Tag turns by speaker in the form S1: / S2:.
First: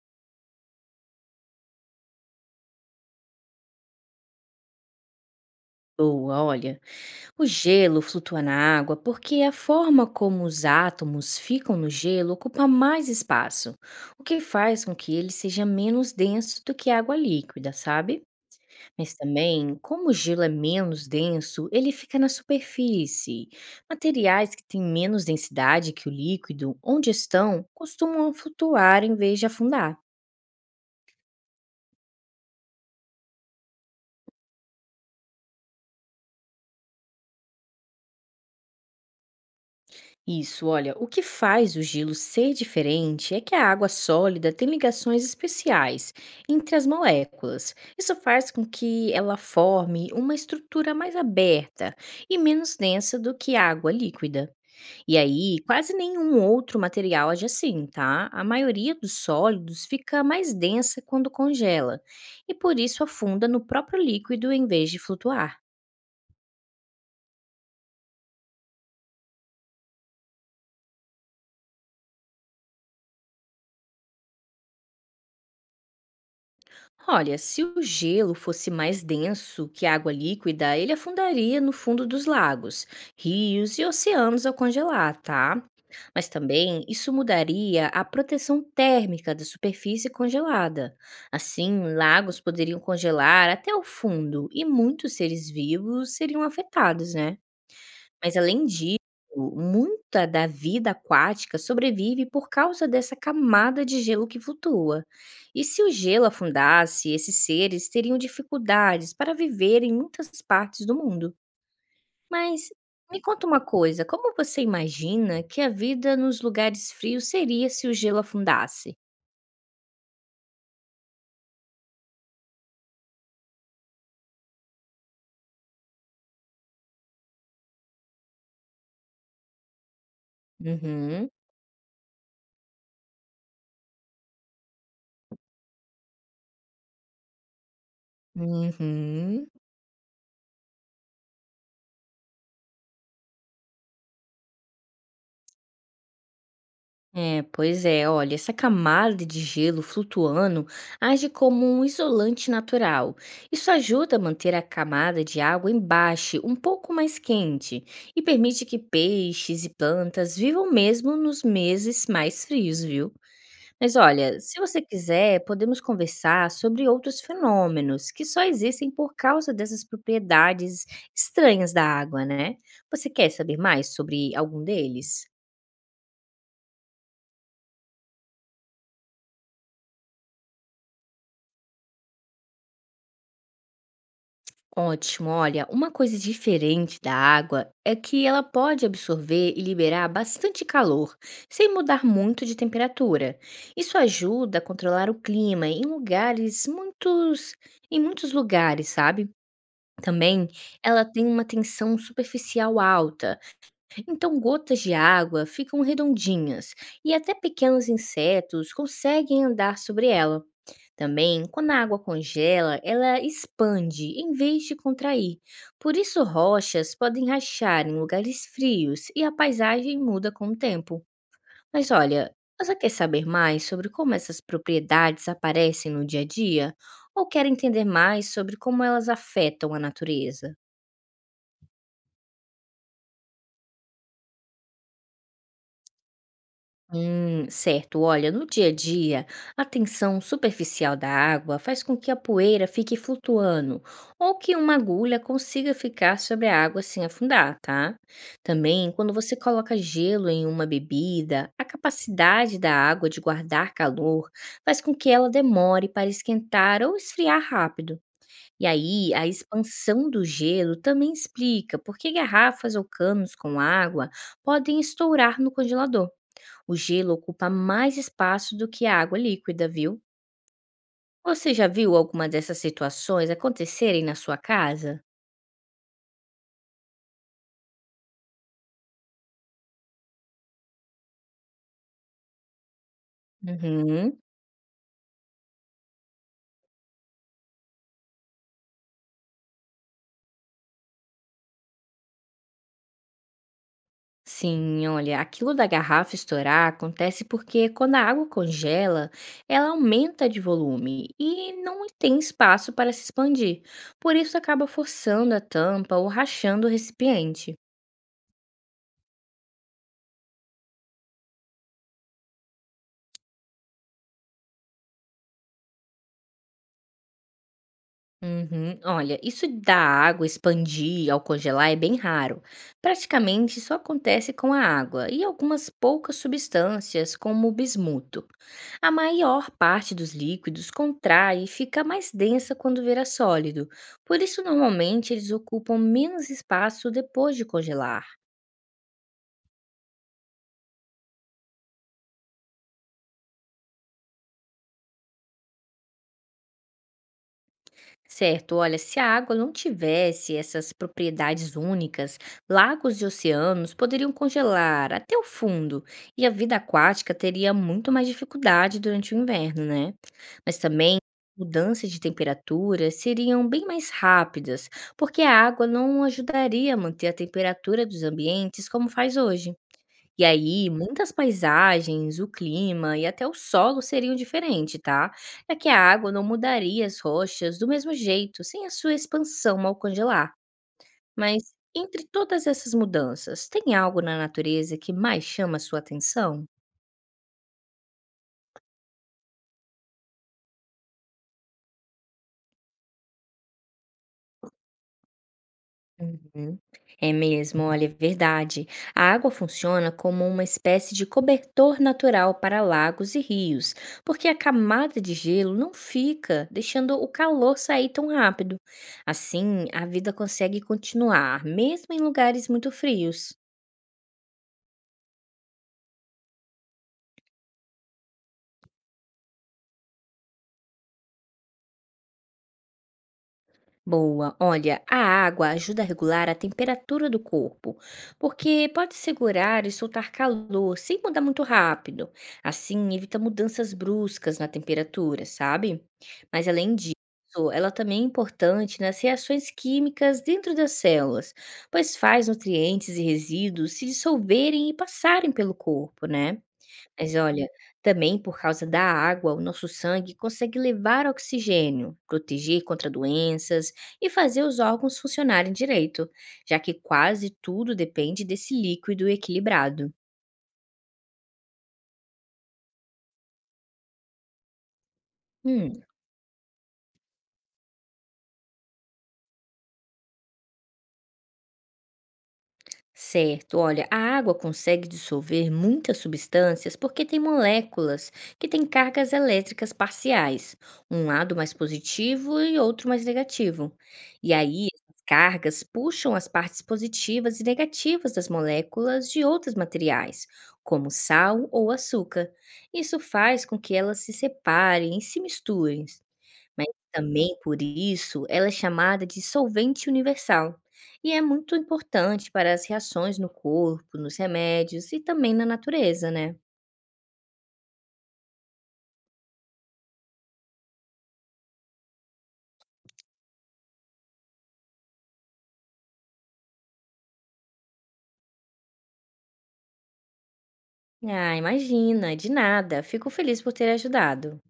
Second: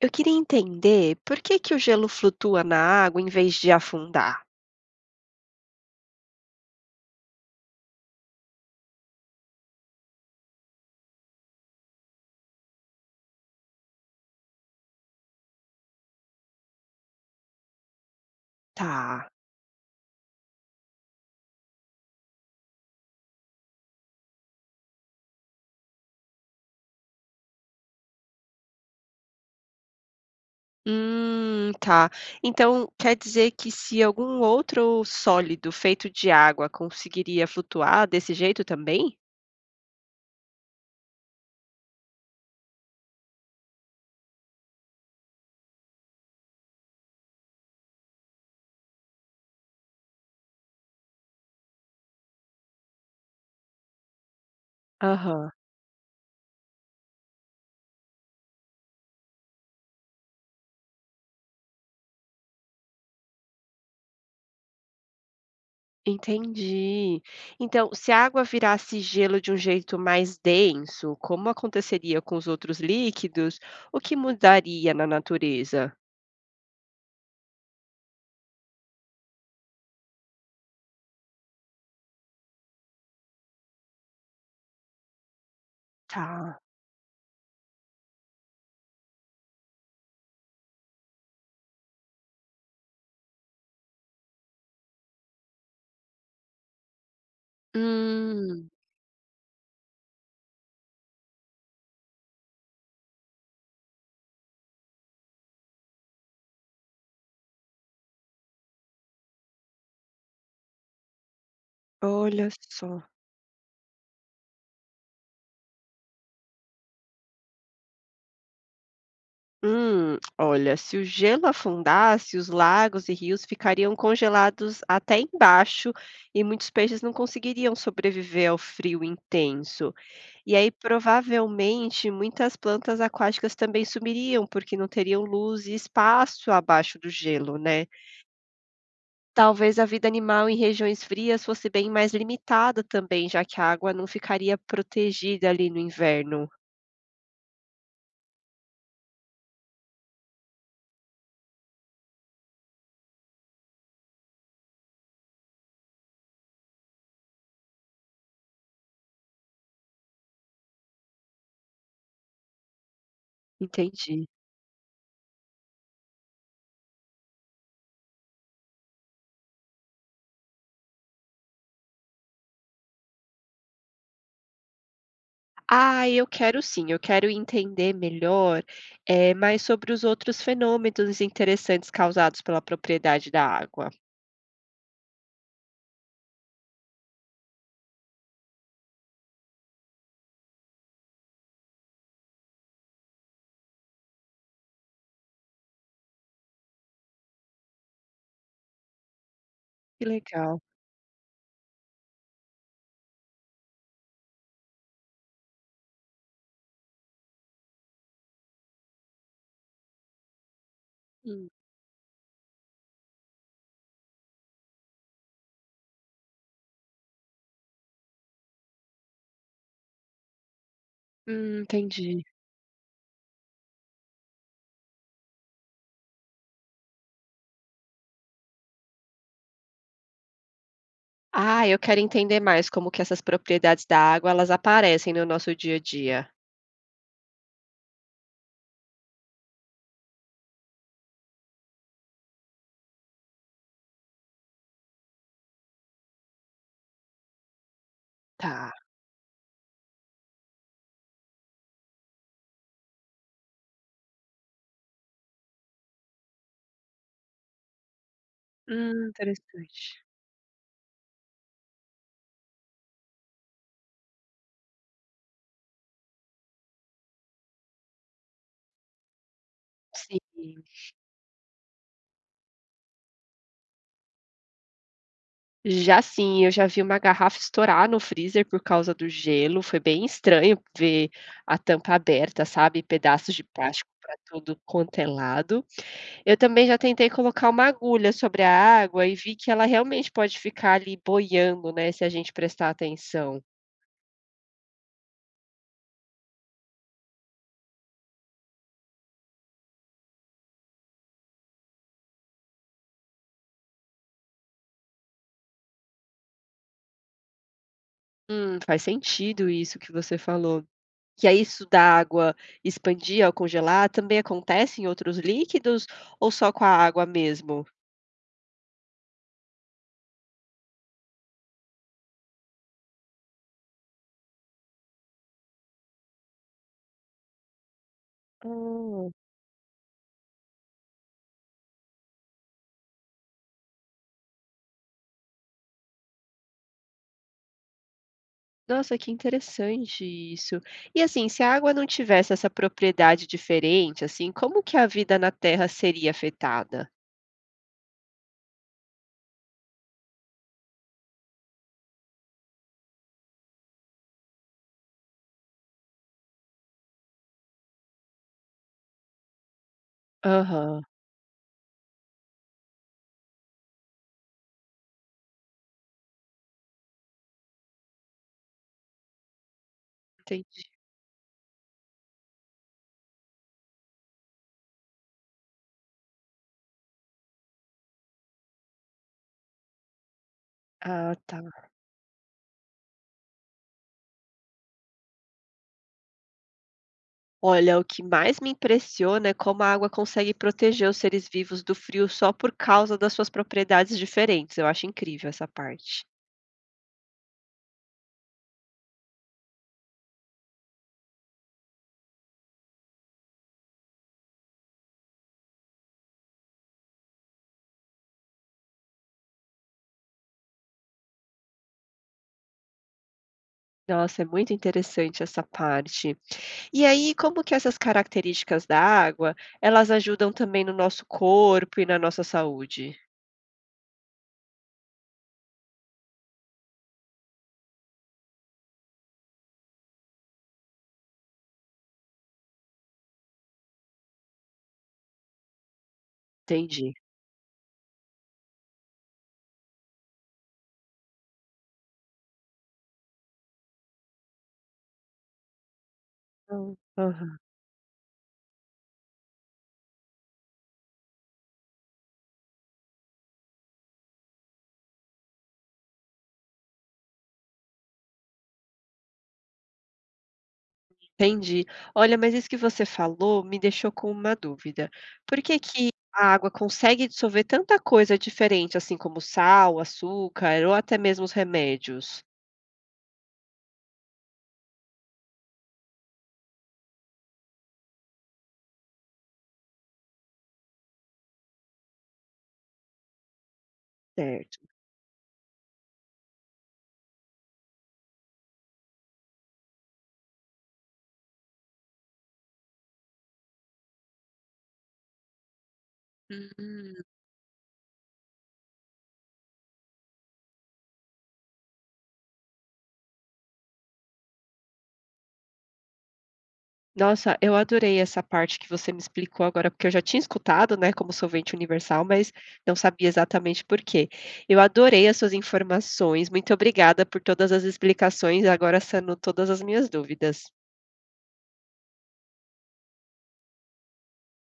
S1: Eu queria entender por que que o gelo flutua na água em vez de afundar.
S2: Boa, olha, o gelo flutua na água porque a forma como os átomos ficam no gelo ocupa mais espaço, o que faz com que ele seja menos denso do que a água líquida, sabe? Mas
S1: Tá.
S2: também, como o gelo é menos denso, ele fica na superfície. Materiais que têm menos densidade que o líquido, onde estão, costumam flutuar em vez de afundar.
S1: Tá. Então quer dizer que se algum outro sólido feito de água conseguiria flutuar desse jeito também?
S2: Isso, olha, o que faz o gelo ser diferente é que a água sólida tem ligações especiais entre as moléculas. Isso faz com que ela forme uma estrutura mais aberta e menos densa do que a água líquida. E
S1: Aham,
S2: aí, quase nenhum outro material age assim, tá? A maioria dos sólidos fica mais densa quando congela e por isso afunda no próprio líquido em vez de flutuar.
S1: entendi. Então, se a água virasse gelo de um jeito mais denso, como aconteceria com os outros líquidos, o que mudaria na natureza?
S2: Olha, se o gelo fosse mais denso que a água líquida, ele afundaria no fundo dos lagos, rios e oceanos ao congelar, tá? Mas
S1: Tá.
S2: também isso mudaria a proteção térmica da superfície congelada. Assim, lagos poderiam congelar até o fundo e muitos seres vivos seriam afetados, né? Mas além
S1: Hum.
S2: disso, muita da vida aquática sobrevive por causa dessa camada de gelo que flutua. E se o gelo afundasse, esses seres teriam dificuldades para viver em muitas partes do mundo.
S1: Olha
S2: Mas
S1: só.
S2: me conta uma coisa, como você imagina que a vida nos lugares frios seria se o gelo afundasse?
S1: Olha, se o gelo afundasse, os lagos e rios ficariam congelados até embaixo e muitos peixes não conseguiriam sobreviver ao frio intenso. E aí,
S2: Uhum.
S1: provavelmente, muitas plantas aquáticas também sumiriam, porque não teriam luz e espaço abaixo do gelo, né?
S2: Uhum.
S1: Talvez a vida animal em regiões frias fosse bem mais limitada também, já que a água não ficaria protegida ali no inverno.
S2: É, pois é, olha, essa camada de gelo flutuando age como um isolante natural. Isso ajuda a manter a camada de água embaixo, um pouco mais quente, e permite que peixes e plantas vivam mesmo nos meses mais frios, viu? Mas
S1: Entendi.
S2: olha, se você quiser, podemos conversar sobre outros fenômenos que só existem por causa dessas propriedades estranhas da água, né? Você quer saber mais sobre algum deles?
S1: Ah, eu quero sim, eu quero entender melhor, mais sobre os outros fenômenos interessantes causados pela propriedade da água.
S2: Ótimo, olha, uma coisa diferente da água é que ela pode absorver e liberar bastante calor, sem mudar muito de temperatura. Isso ajuda a controlar o clima em em muitos lugares, sabe?
S1: Que
S2: Também
S1: legal.
S2: ela tem uma tensão superficial alta, então gotas de água ficam redondinhas e até pequenos insetos conseguem andar sobre ela. Também,
S1: Hum.
S2: quando a água congela, ela expande em vez de contrair. Por isso, rochas podem rachar em lugares frios e a paisagem muda com o tempo. Mas
S1: Entendi.
S2: olha, você quer saber mais sobre como essas propriedades aparecem no dia a dia? Ou quer entender mais sobre como elas afetam a natureza?
S1: Ah, eu quero entender mais como que essas propriedades da água, elas aparecem no nosso dia a dia.
S2: Certo. Olha, no dia a dia, a tensão superficial da água faz com que a poeira fique flutuando ou que uma agulha consiga ficar sobre a água sem afundar, tá?
S1: Tá.
S2: Também, quando você coloca gelo em uma bebida, a capacidade da água de guardar calor faz com que ela demore para esquentar ou esfriar rápido. E aí, a
S1: Interessante.
S2: expansão do gelo também explica por que garrafas ou canos com água podem estourar no congelador. O gelo ocupa mais espaço do que a água líquida, viu?
S1: Sim.
S2: Você já viu alguma dessas situações acontecerem na sua casa?
S1: Já sim, eu já vi uma garrafa estourar no freezer por causa do gelo, foi bem estranho ver a tampa aberta, sabe, pedaços de plástico para
S2: Uhum.
S1: tudo quanto é lado. Eu também já tentei colocar uma agulha sobre a água e vi que ela realmente pode ficar ali boiando, né, se a gente prestar atenção.
S2: Sim, olha, aquilo da garrafa estourar acontece porque quando a água congela, ela aumenta de volume e não tem espaço para se expandir. Por isso acaba forçando a tampa ou rachando o recipiente.
S1: Faz sentido isso que você falou. E aí isso da água expandir ao congelar também acontece em outros líquidos ou só com a água mesmo?
S2: Uhum. Olha, isso da água expandir ao congelar é bem raro. Praticamente só acontece com a água e algumas poucas substâncias, como o bismuto. A
S1: Hum,
S2: maior parte dos líquidos contrai e fica mais densa quando vira sólido. Por isso, normalmente, eles ocupam menos espaço depois de congelar.
S1: nossa, que interessante isso. E assim, se a água não tivesse essa propriedade diferente, assim, como que a vida na Terra seria afetada?
S2: Certo, olha, se a água não tivesse essas propriedades únicas, lagos e oceanos poderiam congelar até o fundo e a vida aquática teria muito mais dificuldade durante o inverno, né? Mas
S1: Aham,
S2: também mudanças de temperatura seriam bem mais rápidas, porque a água não ajudaria a manter a temperatura dos ambientes como faz hoje. E
S1: entendi.
S2: aí, muitas paisagens, o clima e até o solo seriam diferentes, tá? É que a água não mudaria as rochas do mesmo jeito, sem a sua expansão ao congelar.
S1: Ah, tá.
S2: Mas entre todas essas mudanças, tem algo na natureza que mais chama a sua atenção?
S1: Olha, o que mais me impressiona é como a água consegue proteger os seres vivos do frio só por causa das suas propriedades diferentes. Eu acho incrível essa parte.
S2: Uhum. É mesmo, olha, é verdade. A água funciona como uma espécie de cobertor natural para lagos e rios, porque a camada de gelo não fica, deixando o calor sair tão rápido. Assim, a vida consegue continuar, mesmo em lugares muito frios.
S1: Nossa, é muito interessante essa parte. E aí, como que essas características da água, elas ajudam também no nosso corpo e na nossa saúde?
S2: Boa. Olha, a água ajuda a regular a temperatura do corpo, porque pode segurar e soltar calor sem mudar muito rápido. Assim, evita mudanças bruscas na temperatura, sabe? Mas além disso,
S1: Entendi.
S2: ela também é importante nas reações químicas dentro das células, pois faz nutrientes e resíduos se dissolverem e passarem pelo corpo, né? Mas
S1: Aham.
S2: olha, também por causa da água, o nosso sangue consegue levar oxigênio, proteger contra doenças e fazer os órgãos funcionarem direito, já que quase tudo depende desse líquido equilibrado.
S1: Entendi. Olha, mas isso que você falou me deixou com uma dúvida. Por que
S2: Hum.
S1: que a água consegue dissolver tanta coisa diferente, assim como sal, açúcar ou até mesmo os remédios?
S2: Certo, olha, a água consegue dissolver muitas substâncias porque tem moléculas que têm cargas elétricas parciais, um lado mais positivo e outro mais negativo. E
S1: Certo.
S2: aí, essas cargas puxam as partes positivas e negativas das moléculas de outros materiais, como sal ou açúcar. Isso faz com que elas se separem e se misturem. Mas também por isso ela é chamada de solvente universal e é muito importante para as reações no corpo, nos remédios e também na natureza, né?
S1: Nossa, eu adorei essa parte que você me explicou agora, porque eu já tinha escutado, né, como solvente universal, mas não sabia exatamente por quê. Eu adorei as suas informações. Muito obrigada por todas as explicações, agora sanou todas as minhas dúvidas.
S2: Ah, imagina, de nada. Fico feliz por ter ajudado.